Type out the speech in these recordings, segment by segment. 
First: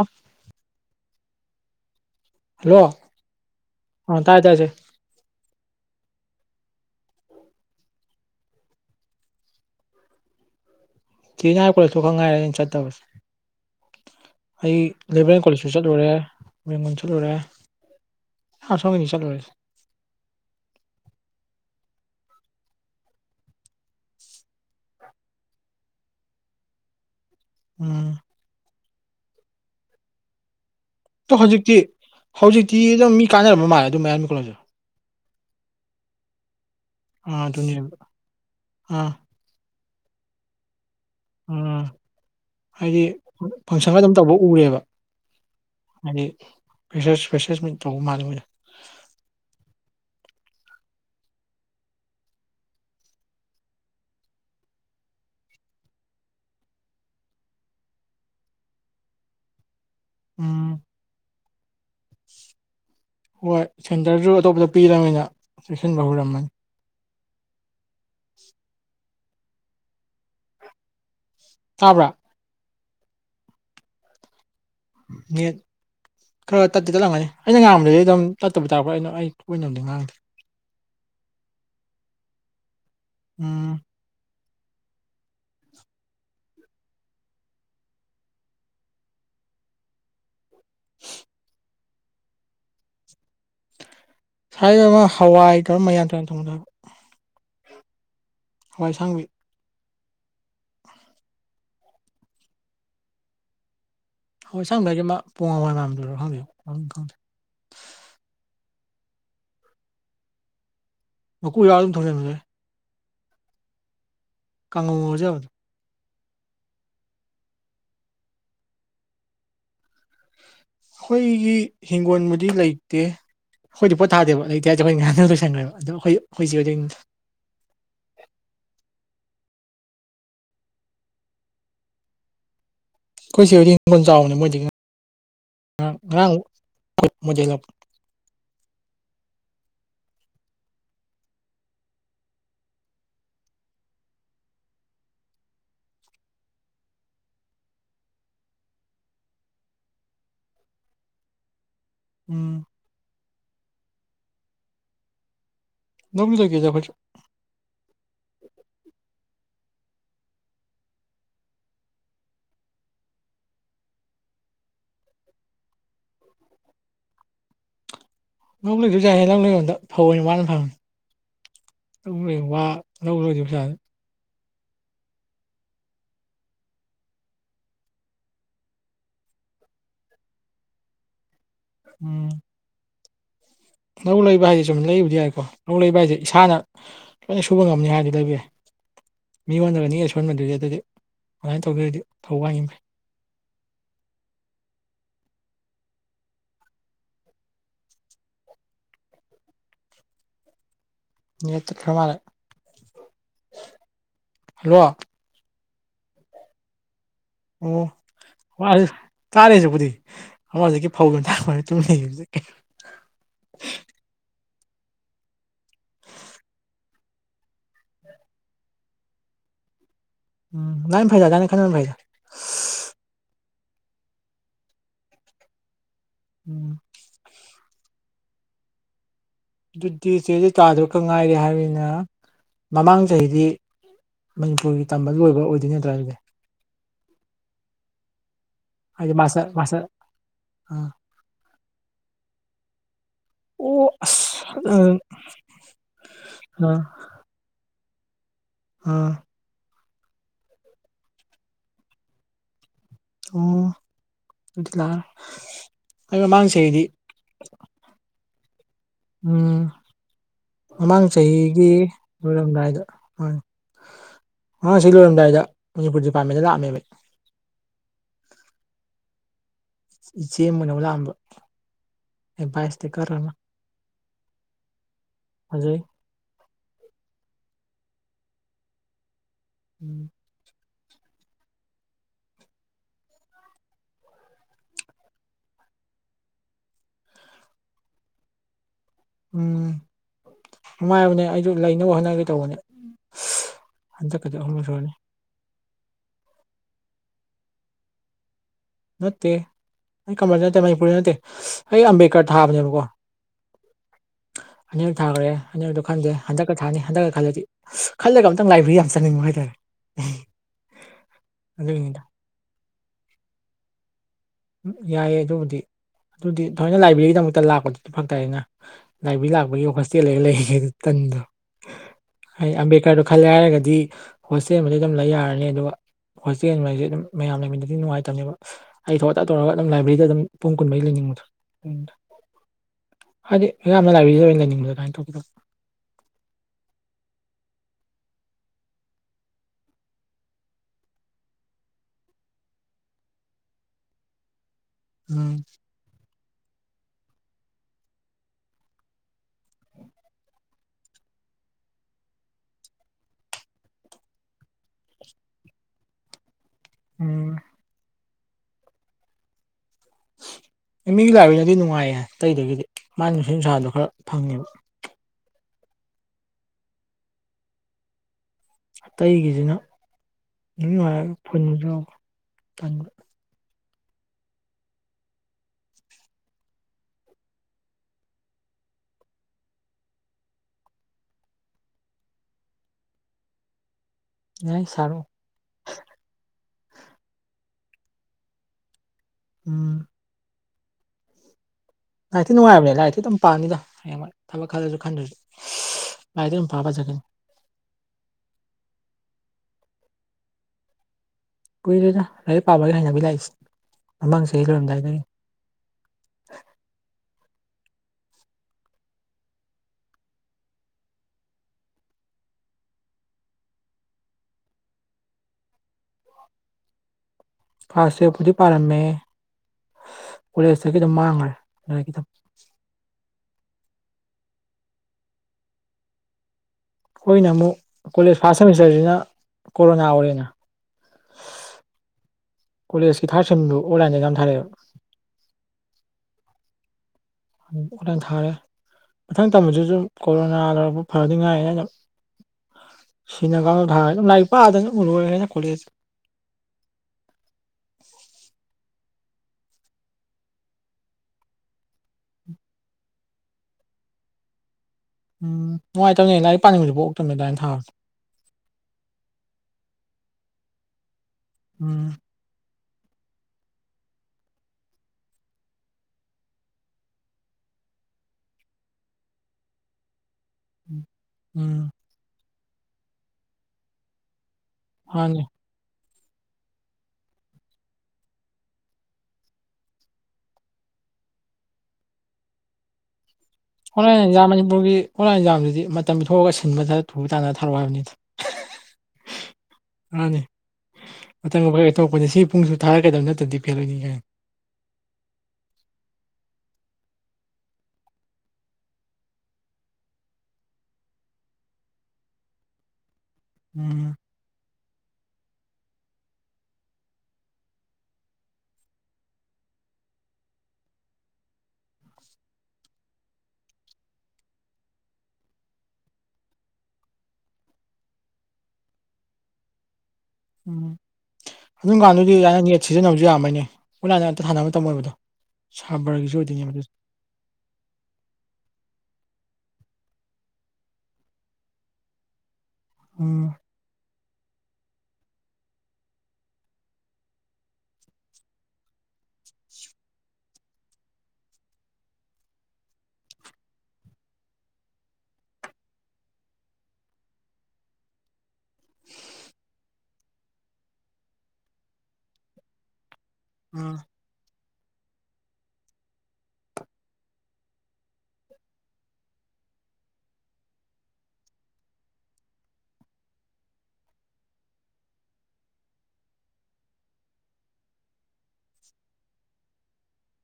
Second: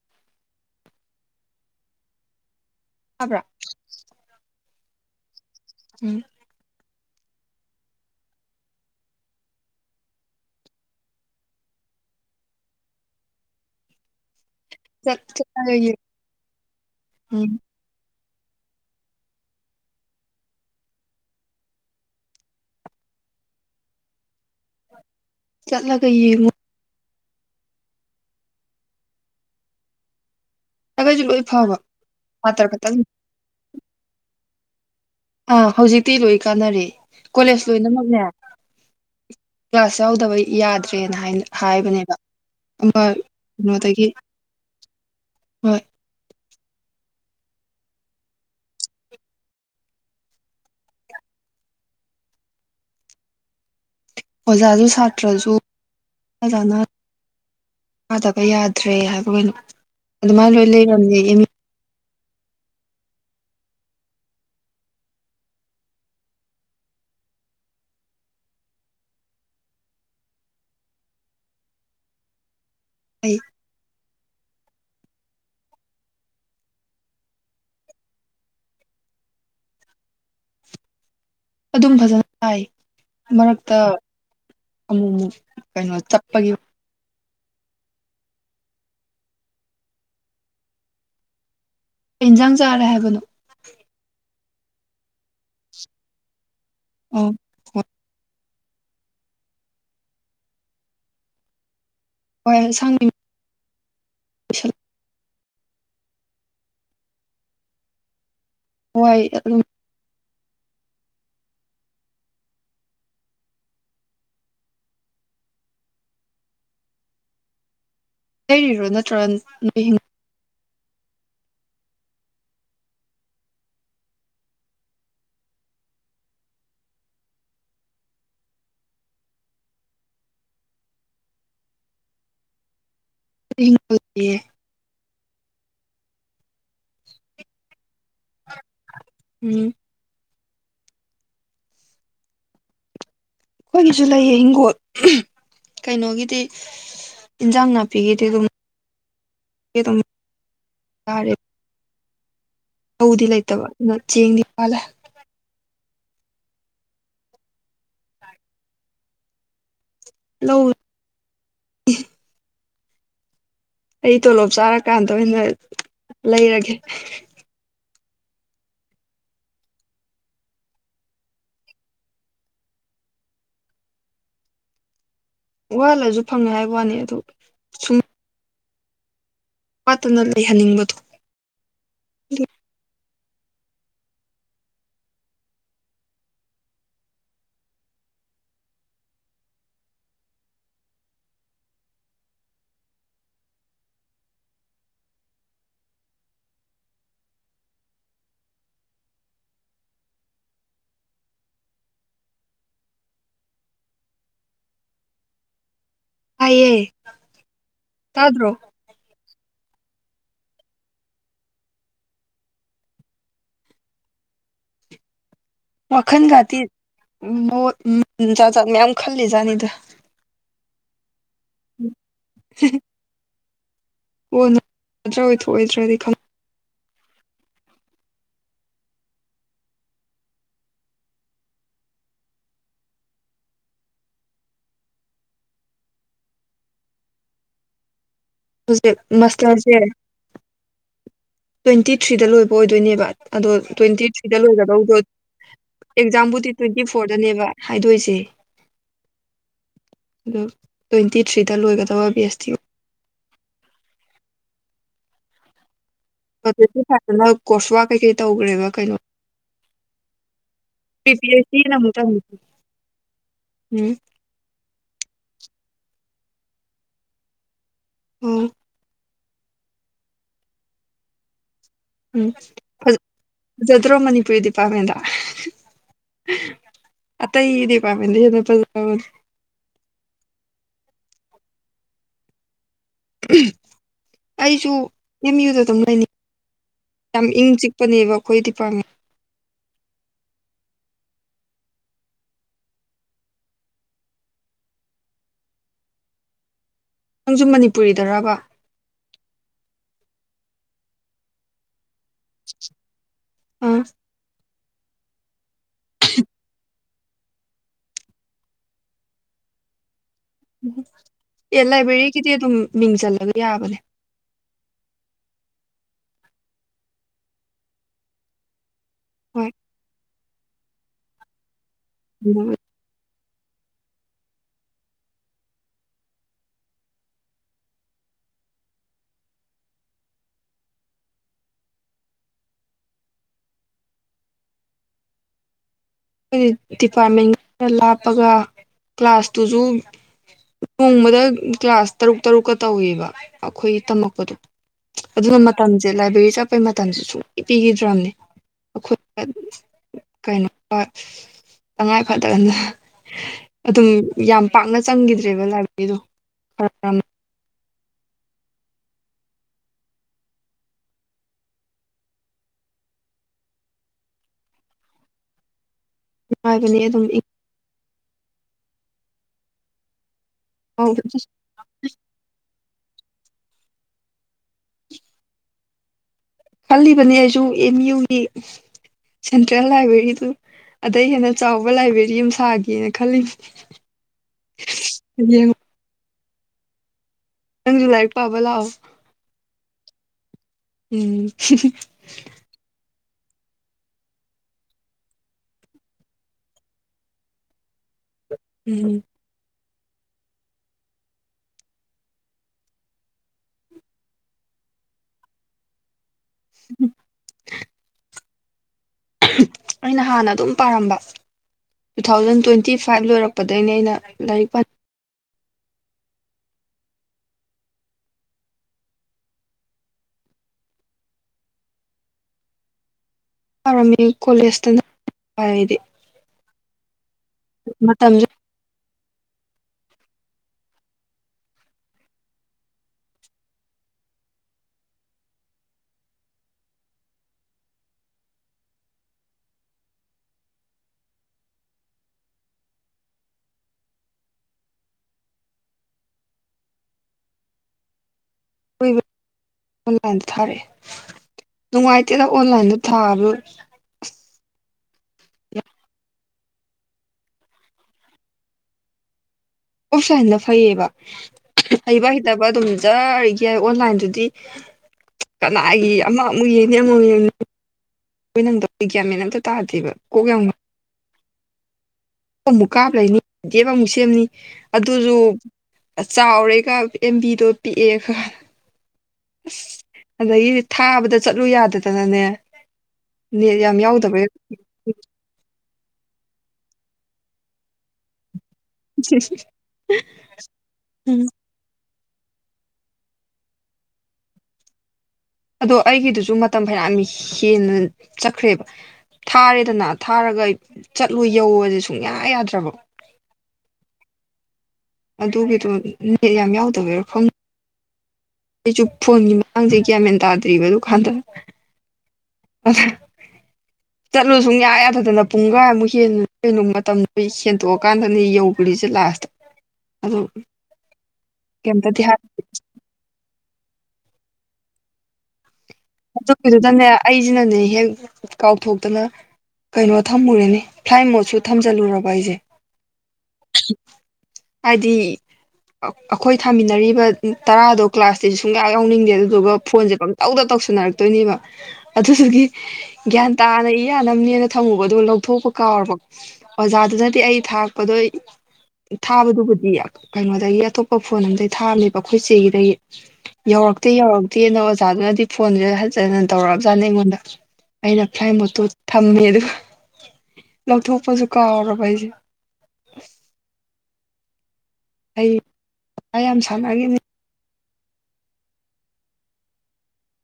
ꯑꯣ ꯍꯜꯂꯣ ꯇꯥꯕ꯭ꯔ ꯑꯣ ꯇꯥꯏꯌꯦ ꯇꯥꯏ ꯆꯦ ꯎꯝ ꯆꯦꯅ ꯍꯥꯏꯔꯛꯄꯗꯣ ꯊꯣ ꯈꯛ ꯉꯥꯏꯔꯦ ꯑꯩꯅ ꯆꯠꯇꯕꯁꯦ ꯑꯩ ꯆꯠ ꯂꯩꯕꯔꯦꯟ ꯀꯣꯂꯦꯖꯁꯨ ꯆꯠꯂꯒ ꯌꯦꯡ ꯆꯠꯂꯨꯔꯦ [unintelligible] ꯆꯠꯂꯨꯔꯦ ꯎꯝ ꯑꯥꯁꯣꯝꯒꯤꯁꯨ ꯆꯠꯂꯨꯔꯁꯤ ꯆꯠꯂꯒ ꯌꯦꯡꯉꯨ ꯎꯝ ꯆꯠꯂꯒꯁꯨ ꯇꯣ ꯂꯣꯏ ꯐꯕ ꯍꯧꯖꯤꯛꯇꯤ ꯁꯥꯇ꯭ꯔ ꯍꯧꯖꯤꯛꯇꯤ ꯈꯛꯇꯪ ꯑꯗꯨꯝ ꯃꯤ ꯀꯥꯟꯅꯔꯝꯕ ꯃꯥꯜꯂꯦ ꯑꯗꯨꯝ ꯃꯌꯥꯏ ꯂꯝꯕꯤ ꯀꯣꯜꯂꯦꯁꯇꯣ ꯑꯥ ꯍꯧꯖꯤꯛꯇꯤ ꯂꯣꯏ ꯀꯥꯟꯅꯔꯦ ꯑꯥ ꯀꯣꯂꯦꯖ ꯑꯗꯨꯅꯦꯕ ꯂꯣꯏꯅꯃꯛꯅꯦ ꯑꯥ ꯀ꯭ꯂꯥꯁ ꯌꯥꯎꯗꯕ ꯌꯥꯗ꯭ꯔꯦꯅ ꯑꯥ ꯍꯥꯏꯕꯅꯦꯕ ꯍꯥꯏꯗꯤ ꯑꯃ ꯐꯪꯁꯟꯒ ꯀꯩꯅꯣꯗꯒꯤ ꯑꯗꯨꯝ ꯇꯧꯕ ꯎꯔꯦꯕ ꯍꯣꯏ ꯍꯥꯏꯗꯤ ꯐ꯭ꯔꯦꯁꯔ ꯐ꯭ꯔꯦꯁꯔꯁꯃꯤꯠ ꯇꯧꯕ ꯃꯥꯜꯂꯤ ꯃꯣꯏꯗꯣ ꯑꯣꯖꯥꯁꯨ ꯁꯥꯇ꯭ꯔꯁꯨ ꯐꯖꯅ ꯀꯥꯗꯕ ꯌꯥꯗ꯭ꯔꯦ ꯍꯥꯏꯕ꯭ꯔ ꯀꯩꯅꯣ ꯑꯗꯨꯃꯥꯏꯅ ꯂꯣꯏ ꯎꯝ ꯂꯩꯔꯝꯅꯦ ꯑꯦꯝ ꯌꯨ ꯍꯣꯏ ꯁꯦꯟꯇꯔꯁꯨ ꯑꯇꯣꯞꯄꯗ ꯄꯤꯔꯕꯅꯤꯅ ꯆꯦꯛꯁꯤꯟꯕ ꯍꯧꯔꯝꯃꯅꯤ ꯇꯥꯕ꯭ꯔꯥ ꯑꯩ ꯅꯦꯠ ꯈꯔ ꯇꯠꯇꯤ ꯇꯠꯂꯝꯒꯅꯤ ꯑꯩꯅ ꯉꯥꯡꯕꯗꯨꯗꯤ ꯑꯗꯨꯝ ꯇꯠꯇꯕꯨ ꯇꯥꯔꯛꯄ ꯑꯩꯅ ꯑꯩ ꯀꯣꯏꯅꯕꯗꯤ ꯉꯥꯡꯗꯦ ꯑꯗꯨꯝ ꯐꯖꯅ ꯇꯥꯏ ꯎꯝ ꯃꯔꯛꯇ ꯑꯃꯨꯛ ꯑꯃꯨꯛ ꯀꯩꯅꯣ ꯆꯞꯄꯒꯤ [unintelligible] ꯀꯩ ꯏꯟꯖꯥꯡ ꯆꯥꯔꯦ ꯍꯥꯏꯕꯅꯣ ꯉꯁꯥꯏ ꯑꯃ ꯍꯋꯥꯏ ꯇꯧꯔ ꯃꯌꯥꯟ-ꯇꯨꯌꯥꯟ ꯊꯣꯡꯕꯗꯣ ꯑꯣ ꯍꯣꯏ ꯍꯋꯥꯏꯑꯁꯥꯡꯕꯤ ꯍꯋꯥꯏ ꯑꯁꯥꯡꯕꯤ ꯍꯋꯥꯏ ꯑꯁꯥꯡꯕꯤ ꯍꯥꯏꯁꯤ ꯑꯃ ꯄꯣꯡ ꯍꯋꯥꯏ ꯃꯟꯕꯗꯨꯔ ꯈꯪꯗꯦ ꯃꯃꯤꯡ ꯈꯪꯗꯦ ꯍꯣꯏ ꯑꯗꯨꯝ ꯃꯀꯨ ꯌꯥꯎꯔ ꯑꯗꯨꯝ ꯊꯧꯖꯟꯕꯗꯨꯅꯦ ꯀꯥꯡꯉꯧ ꯉꯧꯔꯁꯨ ꯌꯥꯕꯗꯣ ꯂꯩꯔꯤꯔꯣ ꯅꯠꯇ꯭ꯔ ꯅꯣꯏ ꯍꯤꯡ ꯑꯈꯣꯏꯒꯤ ꯍꯤꯡꯒꯣꯟꯕꯨꯗꯤ ꯂꯩꯇꯦ ꯑꯩꯈꯣꯏꯗꯤ ꯄꯣꯠ ꯊꯥꯗꯦꯕ ꯂꯩꯇꯦ ꯍꯥꯏꯁꯦ ꯑꯩꯈꯣꯏ ꯉꯥꯅꯨ ꯂꯣꯏꯁꯟꯈ꯭ꯔꯦꯕ ꯑꯗꯨ ꯑꯗꯨ ꯑꯩꯈꯣꯏꯆꯦ ꯍꯣꯏꯗꯩꯅꯤ ꯑꯩꯈꯣꯏ ꯆꯦ ꯍꯣꯏꯗꯤ ꯍꯤꯡꯒꯣꯜ ꯆꯥꯎꯕꯅꯦ ꯃꯣꯏꯗꯒꯤ ꯉꯔꯥꯡ ꯉꯔꯥꯡ ꯃꯣꯏꯗꯩ ꯂꯧꯔꯛꯄ ꯎꯝ ꯑꯈꯣꯏꯒꯤꯁꯨ ꯂꯩꯌꯦ ꯏꯤꯡꯒꯣꯜ ꯀꯩꯅꯣꯒꯤꯗꯤ ꯏꯟꯖꯥꯡ ꯅꯥꯄꯤꯒꯤꯗꯤ ꯑꯗꯨꯝ [unintelligible] ꯎꯝ ꯂꯧꯗꯤ ꯂꯩꯇꯕ ꯑꯗꯨꯅ ꯆꯦꯡꯗꯤ ꯋꯥꯜꯂꯦ ꯅꯣꯡ ꯂꯩ ꯀꯦꯗꯈꯣꯏ ꯂꯧ ꯑꯩ ꯇꯣꯂꯣꯞ ꯆꯥꯔꯀꯥꯟꯗ ꯑꯣꯏꯅ ꯂꯩꯔꯒꯦ ꯂꯧ ꯂꯩꯗ꯭ꯔꯁꯨ ꯌꯥꯏ ꯍꯦ ꯂꯧ ꯂꯩꯗꯧꯗ ꯐꯧ ꯑꯣꯏꯅ ꯋꯥꯜꯂ ꯊꯝ ꯂꯧꯔꯣꯏ ꯋꯥ ꯂꯧꯔꯣꯏꯗꯤ ꯋꯥꯍꯜꯂꯁꯨ ꯐꯪꯉꯦ ꯍꯥꯏꯕ ꯋꯥꯅꯤ ꯑꯗꯨ ꯁꯨꯝ ꯋꯥꯠꯇꯅ ꯂꯩꯍꯟꯅꯤꯡꯕꯗꯣ ꯎꯝ ꯑꯗꯨ ꯂꯧ ꯂꯩꯕ ꯍꯥꯏꯁꯦ ꯁꯨꯝ ꯂꯩꯕꯗꯤ ꯌꯥꯏꯀꯣ ꯂꯧ ꯂꯩꯕ ꯍꯥꯏꯁꯦ ꯏꯁꯥꯅ ꯂꯣꯏꯅ ꯁꯨꯕ ꯉꯝꯅꯤ ꯍꯥꯏꯔꯗꯤ ꯂꯩꯕ ꯌꯥꯏ ꯃꯤ ꯌꯣꯟꯗꯒ ꯅꯦꯛꯑ ꯁꯨꯍꯟ ꯕꯗꯨꯗꯤ ꯑꯗꯨꯃꯥꯏꯅ ꯇꯧꯗꯣꯏꯗꯤ ꯐꯧ ꯋꯥꯟꯒꯤꯕꯅ ꯐꯩ ꯅꯦꯠ ꯇꯥꯠꯈ꯭ꯔꯥ ꯃꯥꯜꯂꯦ ꯍꯜꯂꯣ ꯍꯥꯏꯌꯦ ꯑꯣ ꯇꯥꯔꯦ ꯍꯧꯖꯤꯛꯕꯨꯗꯤ ꯑꯃ ꯍꯧꯖꯤꯛꯒꯤ ꯐꯧꯒꯤ ꯃꯇꯥꯡ ꯇꯨꯃꯤꯟ ꯂꯩꯒꯤꯕꯗꯨꯗ ꯋꯥꯈꯟ ꯒꯥꯗꯤ ꯃꯣꯠ ꯖꯥꯠ-ꯖꯥꯠ ꯃꯌꯥꯝ ꯈꯜꯂꯤ ꯖꯥꯠꯅꯤꯗ ꯎꯝ ꯑꯗꯥꯏ ꯐꯩꯗ ꯑꯗꯥꯏ ꯈꯟꯕꯅ ꯐꯩꯗ [unintelligible] ꯑꯣꯗ꯭ꯔꯥ ꯑꯣꯏꯊꯣꯛꯑꯣꯏꯗ꯭ꯔꯗꯤ ꯈꯪ ꯎꯝ ꯑꯗꯨꯗꯤ ꯆꯦ ꯏꯖꯦꯇꯥꯗꯣ ꯈꯛ ꯉꯥꯏꯔꯦ ꯍꯥꯏꯕꯅꯤꯅ ꯃꯃꯥꯡ ꯆꯍꯤꯗꯤ ꯃꯅꯤꯄꯨꯔꯒꯤ ꯇꯝꯕ ꯂꯣꯏꯕ ꯑꯣꯏꯗꯣꯏ ꯅꯠꯇ꯭ꯔꯥ ꯑꯗꯨꯗꯤ ꯍꯧꯖꯤꯛ ꯍꯥꯏꯗꯤ ꯃꯥꯁꯇꯔ ꯃꯁꯇꯥ꯭ꯔ ꯁꯦ ꯃꯥꯁꯇꯔ ꯑꯥ ꯇ꯭ꯋꯦꯟꯇꯤ ꯊ꯭ꯔꯤꯗ ꯂꯣꯏꯕ ꯑꯣꯏꯗꯣꯏꯅꯦꯕ ꯑꯗꯣ ꯑꯣ ꯇ꯭ꯋꯦꯟꯇꯤ ꯊ꯭ꯔꯤꯗ ꯑꯁ ꯂꯣꯏꯒꯗꯧꯕꯗꯣ ꯑꯥ ꯑꯦꯛꯖꯥꯝꯕꯨꯗꯤ ꯑꯥ ꯇ꯭ꯋꯦꯟꯇꯤ ꯐꯣꯔꯗꯅꯦꯕ ꯍꯥꯏꯗꯣꯛꯏꯁꯦ ꯑꯥ ꯑꯗꯣ ꯇ꯭ꯋꯦꯟꯇꯤ ꯊ꯭ꯔꯤꯗ ꯂꯣꯏꯒꯗꯕ ꯕꯦꯁꯇꯤ ꯑꯣ ꯑꯩ ꯃꯃꯥꯡ ꯆꯍꯤꯗꯤ ꯍꯧꯖꯤꯛꯇꯤ ꯐꯥꯖꯟꯅ ꯀꯣꯔꯁ ꯋꯥꯛ ꯀꯩꯀꯩ ꯇꯧꯈ꯭ꯔꯦꯕ ꯀꯩꯅꯣ ꯎꯝ ꯃꯃꯥꯡ ꯄꯤ ꯄꯤ ꯑꯩꯆ ꯆꯍꯤꯒꯤ ꯗꯤꯅ ꯑꯃꯨꯛ ꯇꯝꯃꯤꯁꯦ ꯂꯣꯏꯔꯝꯗꯥꯏꯗ ꯃꯅꯤ ꯎꯝ ꯃꯃꯥꯡ ꯆꯥꯍꯤ ꯂꯣꯏꯔꯝꯗꯥꯏꯗ ꯃꯅꯤꯄꯨꯔ ꯗꯤꯄꯥꯔꯠꯃꯦꯟꯗ ꯂꯥꯛꯑꯝꯃꯦꯕ ꯎꯝ ꯏꯆꯦ ꯃꯨꯅꯧ ꯂꯥꯛꯑꯝꯕ ꯎꯝ ꯑꯦꯗꯚꯥꯏꯁ ꯏꯁꯇꯤꯀꯔ ꯑꯃ ꯐꯖꯗ꯭ꯔꯣ ꯃꯅꯤꯄꯨꯔꯤ ꯗꯤꯄꯥꯔꯠꯃꯦꯟꯗ ꯐꯖꯩ ꯑꯇꯩ ꯗꯤꯄ꯭ꯥꯠꯃꯦꯟꯗꯩ ꯍꯦꯟꯅ ꯐꯖꯥꯕꯅꯦ ꯎꯝ ꯑꯩꯁꯨ ꯑꯦꯝ ꯌꯨꯗ ꯑꯗꯨꯝ ꯂꯩꯅꯤꯡ ꯌꯥꯝ ꯏꯪ ꯆꯤꯛꯄꯅꯦꯕ ꯑꯩꯈꯣꯏ ꯗꯤꯄꯥꯔꯠꯃꯦꯟ ꯎꯝ ꯅꯨꯡꯉꯥꯏꯕꯅꯦ ꯑꯩꯁꯨ ꯂꯩꯅꯕ ꯍꯣꯠꯅꯒꯦ ꯇꯧꯕꯅꯦ ꯍꯟꯗꯛꯀꯗꯤ ꯑꯍꯨꯝꯂꯛ ꯁꯨꯔꯅꯤ ꯅꯪꯁꯨ ꯃꯅꯤꯄꯨꯔꯤꯗꯔꯕ ꯅꯠꯇꯦ ꯑꯩ ꯀꯃꯁꯨ ꯅꯠꯇꯦ ꯃꯅꯤꯄꯨꯔꯤꯁꯨ ꯅꯠꯇꯦ ꯑꯩ ꯑꯝꯕ ꯀꯔ ꯊꯥꯕꯅꯦꯕꯀꯣ ꯑꯥ ꯑꯅꯤꯔ ꯊꯥꯈ꯭ꯔꯦ ꯑꯅꯤꯔꯗꯨꯣ ꯈꯟꯗꯦ ꯍꯟꯗꯛꯀ ꯊꯥꯅꯤ ꯍꯟꯗꯛꯀ ꯈꯜꯂꯗꯤ ꯈꯜꯂꯒ ꯑꯝꯇꯪ ꯂꯥꯏꯕ꯭ꯔꯦꯔꯤ ꯌꯥꯝ ꯆꯠꯅꯤꯡꯕꯨ ꯍꯥꯏꯇꯥꯔꯦ꯫ ꯎ ꯑꯦ ꯑꯗꯨꯒꯤꯅꯤꯗ ꯂꯥꯏꯕ꯭ꯔꯦꯔꯤꯒꯤꯗꯤ ꯑꯗꯨꯝ ꯃꯤꯡ ꯆꯜꯂꯒ ꯌꯥꯕꯅꯦ꯫ ꯌꯥꯏꯑꯌꯦ ꯑꯗꯨꯕꯨꯗꯤ ꯑꯗꯨꯗꯤ ꯊꯑꯣꯏꯅ ꯂꯥꯏꯕ꯭ꯔꯦꯔꯤꯒꯤꯗꯃꯛꯇ ꯂꯥꯛꯄꯗꯨꯗꯤ ꯐꯥꯔꯛ ꯇꯌꯦꯗꯅ꯫ ꯂꯥꯏꯕꯤ ꯍꯣꯏ ꯂꯥꯛꯄꯒꯤ ꯍꯣꯁꯇꯦꯜꯗꯒ ꯂꯩꯌꯦ ꯇꯟꯗꯣ ꯑꯩ ꯑꯝꯕꯦꯗꯀꯔꯗ ꯈꯜꯂꯦ ꯍꯥꯏꯔꯒꯗꯤ ꯍꯣꯁꯇꯦꯜ ꯑꯃꯗꯤ ꯑꯗꯨꯝ ꯂꯩ ꯌꯥꯔꯅꯤ ꯑꯗꯨꯒ꯫ ꯍꯣꯁꯇꯦꯜ ꯃꯩꯁ ꯑꯗꯨꯝ ꯃꯌꯥꯝ ꯂꯩꯃꯤꯟꯅꯗꯤ ꯅꯨꯡꯉꯥꯏꯇꯕꯅꯦꯕ ꯑꯩ ꯆꯠꯇꯧꯔꯒ ꯑꯗꯨꯝ ꯂꯥꯏꯕ꯭ꯔꯦꯔꯤꯗ ꯑꯗꯨꯝ ꯄꯨꯡ ꯀꯨꯟꯃꯔꯤ ꯂꯩꯅꯤꯡꯕꯗꯣ꯫ ꯍꯥꯏꯗꯤ ꯌꯥꯝꯅꯥꯏꯕꯦꯔꯤꯗ ꯑꯣꯏꯅꯅꯤꯡꯕꯣꯃꯅ ꯇꯧꯕꯗꯣ꯫ ꯑꯩꯈꯣꯏ ꯗꯤꯄꯥꯔꯠꯃꯦꯟ ꯂꯥꯞꯄꯒ ꯀ꯭ꯂꯥꯁꯇꯨꯁꯨ꯫ ꯅꯣꯡꯃꯗ ꯀ꯭ꯂꯥꯁ ꯇꯔꯨꯛ ꯇꯔꯨꯛꯀ ꯇꯧꯋꯦꯕ ꯑꯩꯈꯣꯏꯒꯤ ꯇꯝꯃꯛꯄꯗꯣ꯫ ꯎꯝ ꯑꯗꯨꯅ ꯃꯇꯝꯁꯦ ꯂꯥꯏꯕ꯭ꯔꯦꯔꯤ ꯆꯠꯄꯩ ꯃꯇꯝꯁꯨ ꯁꯨꯡ ꯄꯤꯈꯤꯗ꯭ꯔꯝꯅꯦ꯫ ꯍꯣꯏ ꯇꯉꯥꯏꯐꯗꯅ꯫ ꯑꯗꯨꯝ ꯌꯥꯝ ꯄꯥꯛꯅ ꯆꯪꯈꯤꯗ꯭ꯔꯦꯕ ꯂꯥꯏꯕ꯭ꯔꯦꯔꯤꯗꯣ [unintelligible] ꯎꯝ ꯃꯤꯒꯤ ꯂꯥꯏꯕꯔꯤꯗꯗꯤ ꯅꯨꯡꯉꯥꯏꯌꯦ ꯑꯇꯩꯗꯒꯤꯗꯤ ꯃꯥꯒꯤ ꯅꯨꯡꯁꯤ ꯅꯨꯡꯁꯥꯗꯣ ꯈꯔ ꯐꯪꯉꯦꯕ꯫ ꯅꯨꯡꯉꯥꯏꯕꯅꯦ ꯑꯗꯨꯝ ꯏꯪ ꯑꯇꯩꯒꯤꯁꯤꯅ ꯉꯥꯏꯔꯒ ꯐꯨꯟꯁꯨ ꯇꯟꯕ꯫ ꯈꯜꯂꯤꯕꯅꯦ ꯑꯩꯁꯨ ꯑꯦꯝ ꯌꯨꯒꯤ ꯁꯦꯟꯇ꯭ꯔꯦꯜ ꯂꯥꯏꯕ꯭ꯔꯦꯔꯤꯗꯨ꯫ ꯑꯗꯩ ꯍꯦꯟꯅ ꯆꯥꯎꯕ ꯂꯥꯏꯕ꯭ꯔꯦꯔꯤ ꯑꯃ ꯁꯥꯒꯦꯅ ꯈꯜꯂꯤꯕꯅꯤ꯫ ꯌꯥ ꯁꯔꯣ꯫ ꯌꯦ ꯅꯪꯁꯨ ꯂꯥꯏꯔꯤꯛ ꯄꯥꯕ ꯂꯥꯛꯑꯣ꯫ ꯎꯝ꯫ ꯎꯝ꯫ ꯂꯥꯏꯇꯤ ꯉꯥꯏꯕꯅꯦ ꯂꯥꯏꯗꯤ ꯑꯗꯨꯝ ꯄꯥꯅꯤꯗ ꯍꯌꯦꯡ ꯋꯥꯏ ꯊꯕꯛ ꯈꯜꯂꯁꯨ ꯈꯥꯟꯗꯔꯁꯨ ꯂꯥꯏꯔꯤꯛꯇꯤ ꯑꯗꯨꯝ ꯄꯥ ꯄꯥ ꯆꯥꯠꯀꯅꯤ꯫ ꯎꯝ꯫ ꯀꯨꯏꯔꯦꯗ ꯂꯥꯏꯔꯤꯛ ꯄꯥꯕꯒꯤ ꯍꯩꯅꯕꯤ ꯂꯥꯛꯏꯔꯤꯁꯦ ꯃꯃꯥꯡ ꯆꯍꯤ ꯂꯣꯏꯔꯝꯗꯥꯏꯗꯒꯤ꯫ [unintelligible] ꯑꯩꯅ ꯍꯥꯟꯅ ꯑꯗꯨꯝ ꯄꯥꯔꯝꯕ꯫ ꯇꯨ ꯊꯥꯎꯖꯟ ꯇ꯭ꯋꯦꯟꯇꯤ ꯐꯥꯏꯚ ꯂꯣꯏꯔꯛꯄꯗꯒꯤꯅꯦ ꯑꯩꯅ ꯂꯥꯏꯔꯤꯛ ꯄꯥ ꯐꯥꯁꯁꯦꯕꯨꯗꯤ ꯄꯥꯔꯝꯃꯦ ꯀꯣꯂꯦꯖꯇ ꯈꯤꯇꯝ ꯃꯥꯡꯈ꯭ꯔꯦ [unintelligible] ꯄꯥꯔꯝꯃꯤ ꯀꯣꯂꯦꯖꯇꯅ ꯄꯥꯏ ꯑꯩꯗꯤ꯫ ꯑꯩꯈꯣꯏꯅ ꯑꯃꯨꯛ ꯀꯣꯂꯦꯖ ꯃꯇꯝꯁꯦ ꯐꯥꯔꯁ ꯁꯦꯃꯤꯁꯇꯔꯁꯤꯅ ꯀꯣꯔꯣꯅꯥ ꯑꯣꯏꯔꯦꯅ꯫ ꯀꯣꯂꯦꯁꯀꯤ ꯊꯔ ꯁꯤꯝꯗꯨ ꯑꯣꯟꯂꯟ ꯑꯦꯂꯥꯏꯟꯗ ꯑꯦꯛꯖꯝ ꯊꯔꯛꯑꯦꯕ꯫ ꯑꯣꯗꯪ ꯊꯥꯔꯦ꯫ ꯃꯊꯪ ꯇꯝꯝꯕꯁꯨ ꯁꯨꯝ ꯀꯣꯔꯣꯅꯥ ꯂꯣꯏꯔꯛꯄ ꯐꯔꯗ ꯉꯥꯏꯔꯤ ꯑꯩꯅ ꯁꯤꯅ ꯀꯥꯡꯅ ꯊꯥ ꯑꯗꯨ ꯂꯥꯏꯔꯤꯛ ꯄꯥꯛꯥꯗꯅꯝ ꯂꯔꯦꯗ ꯀꯣꯂꯦꯁ꯫ ꯑꯣꯂꯥꯏꯟꯗ ꯊꯥꯔꯛꯑꯦ ꯅꯨꯡꯉꯥꯏꯇꯦꯗ ꯑꯣꯟꯂꯥꯏꯟꯗ ꯊꯥꯕ꯫ ꯎꯝ ꯅꯨꯡꯉꯥꯏꯇꯕꯅꯤꯅꯦ ꯂꯥꯏꯔꯤꯛ ꯄꯥꯅꯤꯡꯕꯗꯨ ꯄꯣꯛꯛꯇꯕꯅꯤ ꯑꯗꯨꯃꯥꯏꯅ ꯊꯥꯕꯗꯨ꯫ ꯑꯣꯐꯂꯥꯏꯟꯗ ꯐꯩꯌꯦꯕ ꯎꯝ ꯍꯩꯕ ꯍꯩꯇꯕ ꯑꯗꯨꯝ ꯖꯔꯤꯒ ꯌꯥ ꯑꯣꯟꯂꯥꯏꯟꯗꯨꯗꯤ꯫ ꯀꯅꯥꯒꯤ ꯑꯃ ꯑꯃꯨꯛ ꯌꯦꯡꯅꯤ ꯑꯃꯨꯛ ꯌꯦꯡꯅꯤ꯫ ꯅ ꯑꯩ ꯒ꯭ꯌꯥꯃꯦꯟ ꯑꯇ ꯇꯥꯗꯦꯕ ꯀꯣꯛ ꯌꯥꯝ ꯉꯥꯎ ꯎꯝ꯫ ꯑꯃꯨꯛ ꯀꯥꯞ ꯂꯩꯅꯤ ꯖꯦꯞ ꯑꯃꯨꯛ ꯁꯦꯝꯅꯤ ꯑꯗꯨꯁꯨ꯫ ꯃꯥꯅꯤ ꯆꯥꯎꯔꯦꯒ ꯑꯦꯝꯕꯤꯗꯣ ꯄꯤꯛꯑꯦꯒ꯫ ꯑꯁ ꯑꯗꯒꯤ ꯊꯥꯕꯗ ꯆꯠꯂꯨ ꯌꯥꯗꯗꯅꯅꯦ ꯅꯦꯠ ꯌꯥꯝ ꯑꯣꯟꯂꯥꯏꯟ ꯌꯥꯎꯗꯕꯩ ꯑꯦꯛꯖꯥꯝ ꯃꯅꯤꯄꯨꯔꯒꯤ ꯑꯣꯟꯂꯥꯏꯟ ꯑꯦꯛꯖꯥꯝꯗꯨꯗꯤ ꯃꯇꯝ ꯄꯤꯊꯣꯛꯑꯒ ꯁꯤꯟꯕꯗ ꯊꯨꯕ ꯇꯥꯟꯅ ꯊꯥꯔꯛꯑꯣ ꯍꯥꯏꯕꯅꯤ ꯃꯥꯅꯦ ꯎꯝ ꯃꯊꯡ ꯍꯧꯌꯦ ꯑꯇꯣꯞꯄꯗ ꯁꯤ ꯄꯨꯡꯁꯨ ꯊꯥꯔꯛꯀꯗꯕꯅꯦ ꯅꯠꯇꯗꯤ ꯐꯦꯜ ꯑꯣꯏꯅꯤ ꯌꯥꯥꯏꯑꯣ ꯑꯗꯣ ꯑꯩꯒꯤꯗꯨꯁꯨ ꯃꯇꯝ ꯐꯅꯌꯥꯝ ꯍꯦꯟꯅ ꯆꯠꯈ꯭ꯔꯦꯕ ꯊꯥꯔꯦꯗꯅ ꯊꯥꯔꯒ ꯆꯠꯂꯨ ꯌꯧꯑꯣꯁꯦ ꯁꯨꯡꯌꯥ ꯌꯥꯗ꯭ꯔꯕ ꯎꯝ ꯑꯗꯨꯒꯤꯗꯣ ꯅꯦꯠ ꯌꯥꯝ ꯌꯥꯎꯗꯕꯩꯔ ꯈꯪꯗꯦꯕ ꯑꯩꯁꯨ ꯐꯣꯟꯒꯤ ꯃꯇꯥꯡꯁꯦ ꯒꯤꯌꯥꯟ ꯃꯦꯟ ꯇꯥꯗ꯭ꯔꯤꯕ ꯑꯗꯨ ꯀꯥꯟꯗ ꯑꯍꯥ ꯆꯠꯂꯨ ꯁꯨꯡꯌꯥ ꯌꯥꯗꯗꯅ ꯄꯨꯡ ꯈꯥꯏꯃꯨꯛ ꯍꯦꯟꯅ ꯀꯩꯅꯨ ꯃꯇꯝꯗꯣ ꯍꯦꯟꯇꯣꯛꯑ ꯀꯥꯟꯗꯅꯦ ꯌꯧꯈꯔꯤꯁꯦ ꯂꯥꯁꯇ [inaudible] ꯎꯝ ꯀꯩꯝꯇꯗꯤ ꯑꯗꯨꯝꯀꯥꯟꯗꯨꯗꯤ ꯍꯥꯏ ꯑꯗꯨꯅ ꯅꯦꯠ ꯁꯤꯖꯤꯟꯅꯕꯁꯨ ꯌꯥꯝꯔꯃꯣꯏꯅꯦ ꯑꯣꯟꯂꯥꯏꯟ ꯉꯥꯛꯇ ꯁꯥꯅꯕ ꯃꯇꯝ ꯑꯣꯏꯕꯗꯣ ꯁꯥꯏꯕꯔ ꯑꯗꯨꯒꯤꯗꯨꯗꯅꯦ ꯑꯩꯁꯤꯅꯅꯦ ꯍꯦꯛ ꯀꯥꯎꯊꯣꯛꯇꯅ ꯀꯩꯅꯣ ꯊꯝꯃꯨꯔꯦꯅꯦ ꯐ꯭ꯂꯥꯏ ꯃꯣꯠꯁꯨ ꯊꯝꯖꯜꯂꯨꯔꯕ ꯑꯩꯁꯦ ꯎꯝ ꯍꯥꯏꯗꯤ ꯑꯩꯈꯣꯏ ꯊꯥꯃꯤꯟꯅꯔꯤꯕ ꯇꯔꯥꯗꯣ ꯀ꯭ꯂꯥꯁꯇꯤ ꯁꯨꯡꯌꯥꯎ ꯌꯥꯎꯅꯤꯡꯗꯦ ꯑꯗꯨꯗꯨꯒ ꯐꯣꯟꯁꯦ ꯄꯪꯇꯧꯗ ꯇꯧꯁꯟꯂꯛꯄ ꯃꯨꯅꯔꯛꯇꯣꯏꯅꯦꯕ ꯑꯗꯨꯗꯨꯗꯤ ꯒꯤꯌꯥꯟ ꯇꯥꯅ ꯏꯌꯥꯅꯕꯅꯦꯅ ꯊꯝꯃꯨꯕꯗꯣ ꯂꯧꯊꯣꯛꯄ ꯀꯥꯎꯔꯕ ꯑꯣꯖꯥꯗꯨꯅꯗꯤ ꯑꯩ ꯊꯥꯔꯛꯄꯗꯣ ꯊꯥꯕꯕꯨꯗꯤ ꯀꯩꯅꯣꯗꯒꯤ ꯑꯇꯣꯞꯄ ꯐꯣꯟ ꯑꯝꯗꯒꯤ ꯊꯥꯕꯅꯦꯕ ꯑꯩꯈꯣꯏ ꯆꯦꯒꯤꯗꯒꯤ ꯑꯥ ꯌꯧꯔꯛꯇꯦ ꯌꯧꯔꯛꯇꯦꯅ ꯑꯣꯖꯥꯗꯨꯅꯗꯤ ꯐꯣꯟꯁꯦ ꯍꯟꯖꯟ ꯍꯟꯖꯟ ꯇꯧꯔꯛꯑꯕ ꯖꯥꯠꯅꯤ ꯑꯩꯉꯣꯟꯗ ꯑꯩꯅ ꯐ꯭ꯂꯥꯏ ꯃꯣꯠꯇꯣ ꯊꯝꯃꯦ ꯑꯗꯨꯒ ꯂꯧꯊꯣꯛꯄꯁꯨ ꯀꯥꯎꯔꯕ ꯑꯩꯁꯦ ꯑꯩ ꯌꯥꯝ ꯁꯥꯟꯅꯈꯤꯅꯤ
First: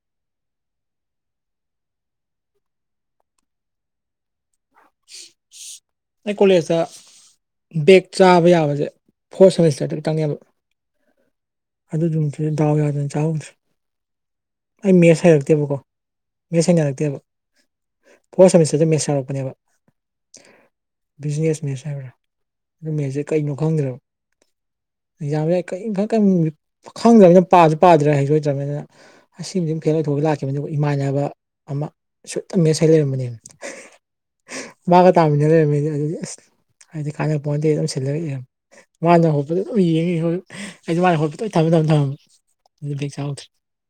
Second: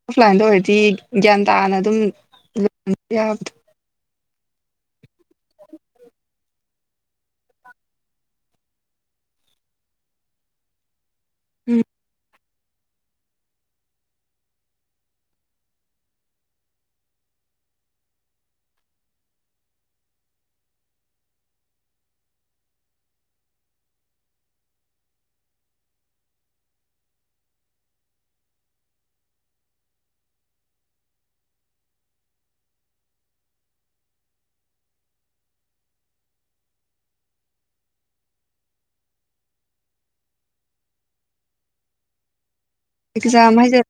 ꯑꯣꯐꯂꯥꯏꯟꯗ ꯑꯣꯏꯔꯗꯤ ꯒꯤꯌꯥꯟ ꯇꯥꯅ ꯑꯗꯨꯝ ꯇꯧꯕ ꯌꯥꯕ [inaudible] ꯑꯩ ꯀꯣꯂꯦꯖꯇ ꯕꯦꯛ ꯆꯥꯕ ꯌꯥꯕꯁꯦ ꯐꯣꯔꯠ ꯁꯦꯃꯤꯁꯇꯔꯗꯨꯗꯡꯅꯦꯕ ꯎꯝ ꯑꯗꯨ ꯅꯨꯃꯤꯠꯇꯨꯅ ꯗꯥꯎ ꯌꯥꯗꯅ ꯆꯥꯍꯧꯗ꯭ꯔꯦ ꯑꯩ ꯃꯦꯠꯁ ꯍꯥꯏꯔꯛꯇꯦꯕꯀꯣ ꯃꯦꯠꯁ ꯍꯩꯅꯔꯛꯇꯦꯕ ꯐꯣꯔꯠ ꯁꯦꯃꯤꯁꯇꯔꯗ ꯃꯦꯠꯁ ꯍꯡꯉꯛꯄꯅꯦꯕ ꯕꯤꯖꯤꯅꯦꯁ ꯃꯦꯠꯁ ꯍꯥꯏꯕ꯭ꯔꯥ ꯑꯗꯨ ꯃꯦꯠꯁꯦ ꯀꯩꯅꯣ ꯈꯪꯗ꯭ꯔꯕ ꯑꯧꯛꯖꯥꯝꯅꯦꯅ ꯀꯔꯤꯝ ꯈꯪꯗ꯭ꯔꯕꯅꯤꯅ ꯄꯥꯁꯨ ꯄꯥꯗ꯭ꯔꯦ ꯍꯩꯁꯨ ꯍꯩꯇ꯭ꯔꯕꯅꯤꯅ ꯑꯁꯤꯃꯗꯤ ꯐꯦꯜ ꯑꯣꯏꯊꯣꯛꯑꯒ ꯂꯥꯛꯈꯤꯕꯅꯤ ꯑꯗꯨꯒ ꯏꯃꯥꯟꯅꯕ ꯑꯃ ꯁꯨꯠꯇ ꯃꯦꯠꯁ ꯍꯩ ꯂꯩꯔꯝꯕꯅꯦꯕ ꯃꯥꯒ ꯇꯥꯃꯤꯟꯅ ꯂꯩꯔꯝꯃꯦꯗꯤ ꯑꯗꯨꯗꯤ ꯑꯁ ꯍꯥꯏꯗꯤ ꯀꯥꯟꯅꯕ ꯄꯣꯠꯇꯦꯅ ꯑꯗꯨꯝ ꯁꯤꯜꯂ ꯏꯔꯝꯃꯦ ꯃꯥꯅ ꯍꯣꯠꯄꯗ ꯑꯗꯨꯝ ꯌꯦꯡꯉꯤ ꯑꯩ ꯑꯩꯁꯨ ꯃꯥꯅ ꯍꯣꯠꯄꯗ ꯑꯩ ꯊꯝꯕ ꯃꯇꯝꯝ ꯊꯝꯃ ꯑꯗꯨ ꯕꯦꯛ ꯆꯥꯍꯧꯗ꯭ꯔꯦ ꯑꯦꯛꯖꯥꯝ ꯍꯥꯏꯁꯦ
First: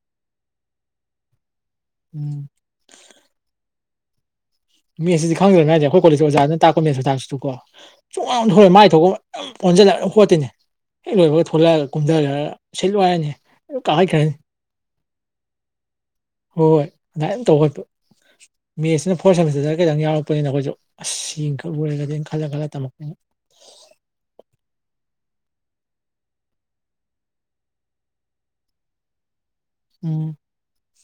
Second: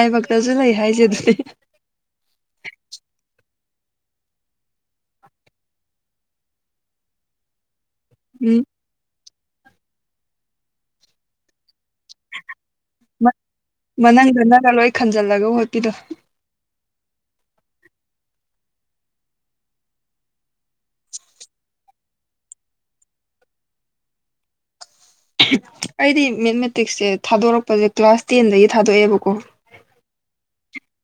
ꯂꯥꯏꯕꯛꯇꯁꯨ ꯂꯩ ꯍꯥꯏꯁꯦ ꯑꯗꯨꯗꯅꯦ ꯎꯝ ꯃꯦꯠꯁꯤꯗꯤ ꯈꯪꯗ꯭ꯔꯅ ꯉꯥꯏꯁꯦ ꯑꯩꯈꯣꯏ ꯀꯣꯂꯦꯖꯀꯤ ꯑꯣꯖꯥꯅ ꯇꯥꯛꯄ ꯃꯦꯁ ꯈꯨꯇꯥꯛꯁꯨꯀꯣ ꯁꯨꯡꯑꯣꯟ ꯎꯝ ꯟꯣꯟꯊꯣꯟꯑꯣꯏ ꯃꯥꯏꯁꯦ ꯃꯥ ꯊꯣꯛꯄ ꯑꯃ ꯑꯣꯟꯁꯤꯜꯂꯛ ꯈꯣꯠꯇꯣꯏꯅꯤ ꯍꯦꯛ ꯂꯣꯏꯕꯒ ꯊꯣꯛꯂꯛꯑꯒ ꯀꯨꯝꯊꯈ꯭ꯔꯒ ꯁꯤꯟꯂꯨ ꯍꯥꯏꯔꯅꯤ ꯀꯥꯈꯠꯈ꯭ꯔꯅꯤ ꯃꯅꯪꯗꯅꯒ ꯂꯣꯏ ꯈꯟꯖꯜꯂꯒ ꯍꯣꯠꯄꯤꯗꯣ ꯍꯣꯏ ꯍꯣꯏ ꯑꯗꯨꯃꯥꯏꯅ ꯇꯧꯋꯥꯠꯄ ꯃꯦꯠꯁꯤꯅ ꯐꯣꯔꯠ ꯁꯦꯝꯃꯤꯁꯇꯔꯗꯡ ꯈꯤꯇꯪ ꯌꯥꯎꯔꯛꯄꯅꯤꯅ ꯑꯩꯈꯣꯏꯁꯨ ꯑꯁ ꯁꯤꯈꯛ ꯂꯣꯏꯔꯒꯗꯤ ꯈꯜꯂ ꯈꯜꯂ ꯇꯝꯃꯛꯄꯅꯦ ꯑꯩꯗꯤ ꯃꯦꯠꯃꯦꯇꯤꯛꯁꯁꯦ ꯊꯥꯗꯣꯔꯛꯄꯁꯦ ꯀ꯭ꯂꯥꯁ ꯇꯦꯟꯗꯒꯤ ꯊꯥꯗꯣꯛꯑꯦꯕꯀꯣ ꯎꯝ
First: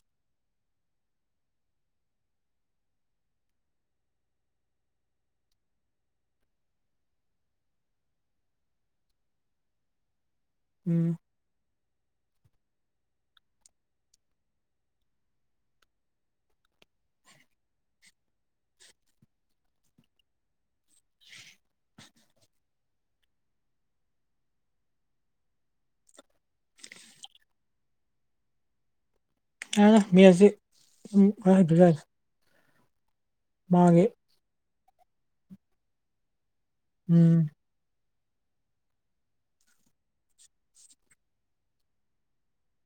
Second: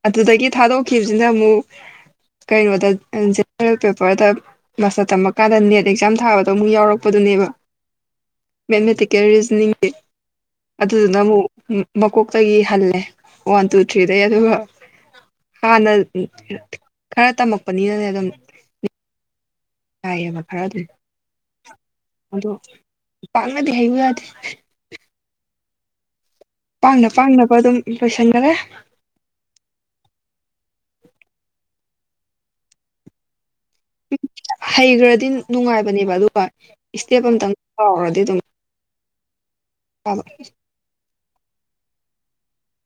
ꯑꯗꯨꯗꯒꯤ ꯊꯥꯗꯣꯛꯈꯤꯕꯁꯤꯅ ꯑꯃꯨꯛ ꯀꯩꯅꯣꯗ ꯖꯦꯔꯦꯜ ꯄꯦꯄꯔꯗ ꯃꯥꯁꯇꯔ ꯇꯝꯃ ꯀꯥꯟꯗ ꯅꯦꯠ ꯑꯦꯛꯖꯥꯝ ꯊꯥꯕꯗ ꯑꯃꯨꯛ ꯌꯥꯎꯛꯄꯗꯨꯅꯦꯕ ꯃꯦꯠꯃꯦꯇꯤꯀꯦꯜ ꯔꯤꯖꯅꯤꯡꯒꯤ ꯎꯝ ꯑꯗꯨꯗꯨꯅ ꯑꯃꯨꯛ ꯃꯀꯣꯛꯇꯒꯤ ꯍꯜꯂꯦ ꯋꯥꯟ ꯇꯨ ꯊ꯭ꯔꯤꯗꯩ ꯑꯗꯨꯒ ꯍꯥꯟꯅ ꯈꯔ ꯇꯝꯃꯛꯄꯅꯤꯅꯅꯦ ꯑꯗꯨꯝ ꯌꯥꯏꯑꯕ ꯈꯔ ꯑꯗꯨꯝ ꯑꯗꯣ ꯄꯥꯛꯅꯗꯤ ꯍꯩꯌꯨ ꯌꯥꯗꯦ ꯄꯥꯡꯅ ꯄꯥꯡꯅꯕ ꯑꯗꯨꯝ ꯂꯣꯏꯁꯟꯈ꯭ꯔꯦ ꯌꯥꯔꯦꯗ ꯃꯦꯁꯖꯤ ꯃꯥꯒꯤ ꯍꯩꯈ꯭ꯔꯗꯤ ꯅꯨꯡꯉꯥꯏꯕꯅꯦꯕ ꯑꯗꯨꯒ ꯏꯁꯇꯦꯞ ꯎꯝ ꯑꯇꯪ ꯀꯥꯎꯔꯗꯤ ꯑꯗꯨꯝ ꯍꯣꯏ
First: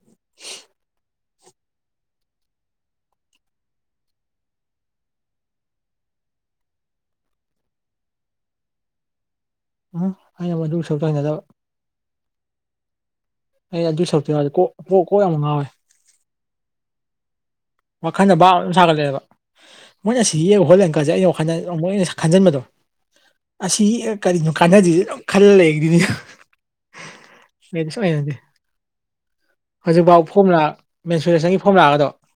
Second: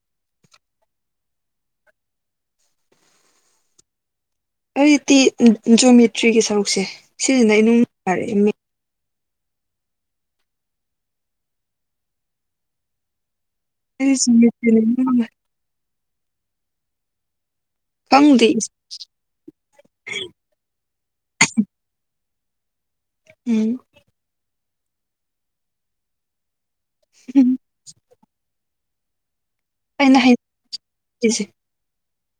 [unintelligible] ꯑꯩꯇꯤ ꯖꯨꯃꯦꯇ꯭ꯔꯤꯒꯤ ꯁꯔꯨꯛꯁꯦ ꯁꯤꯁꯤꯅ ꯏꯅꯨꯡꯅꯨꯡꯉꯥꯏꯔꯦ ꯎꯝ ꯑꯩꯅ ꯃꯅꯨꯡ ꯁꯔꯨꯛ ꯇꯥꯏꯟꯗꯕ ꯑꯩ ꯑꯗꯨ ꯁꯛꯔꯨꯇꯨ ꯌꯧꯔꯗꯤ ꯀꯣꯛ ꯀꯣꯛ ꯀꯣꯛ ꯌꯥꯝ ꯉꯥꯎꯋꯦ ꯋꯥꯈꯜꯅ ꯈꯪꯗꯦ ꯚꯥꯕ ꯑꯗꯨꯝ ꯁꯥꯒꯠꯂꯛꯑꯦꯕ ꯃꯣꯏꯅ ꯁꯤ ꯌꯦꯛꯏ ꯍꯣꯠꯂꯤ ꯑꯪꯀꯁꯦ ꯑꯩ ꯋꯥꯈꯜꯗ ꯑꯃꯨꯛ ꯍꯦꯟꯅ ꯈꯟꯖꯟꯕꯗꯣ ꯎꯝ ꯑꯁꯤ ꯌꯦꯛꯑ ꯀꯔꯤꯕꯨ ꯀꯥꯟꯅꯗꯣꯏꯅꯣ ꯑꯗꯨꯝ ꯈꯜꯂ ꯂꯩꯗꯣꯏꯅꯤ ꯍꯝ ꯃꯦꯁ ꯑꯣꯏꯅꯅꯦ ꯑꯩꯅ ꯍꯧꯖꯤꯛꯐꯥꯎ ꯐꯣꯝꯃꯨꯂꯥ ꯍꯩꯅꯔꯤꯁꯦ ꯃꯦꯟꯁꯨꯔꯦꯁꯟꯒꯤ ꯐꯣꯝꯂꯥꯑꯒꯗꯣ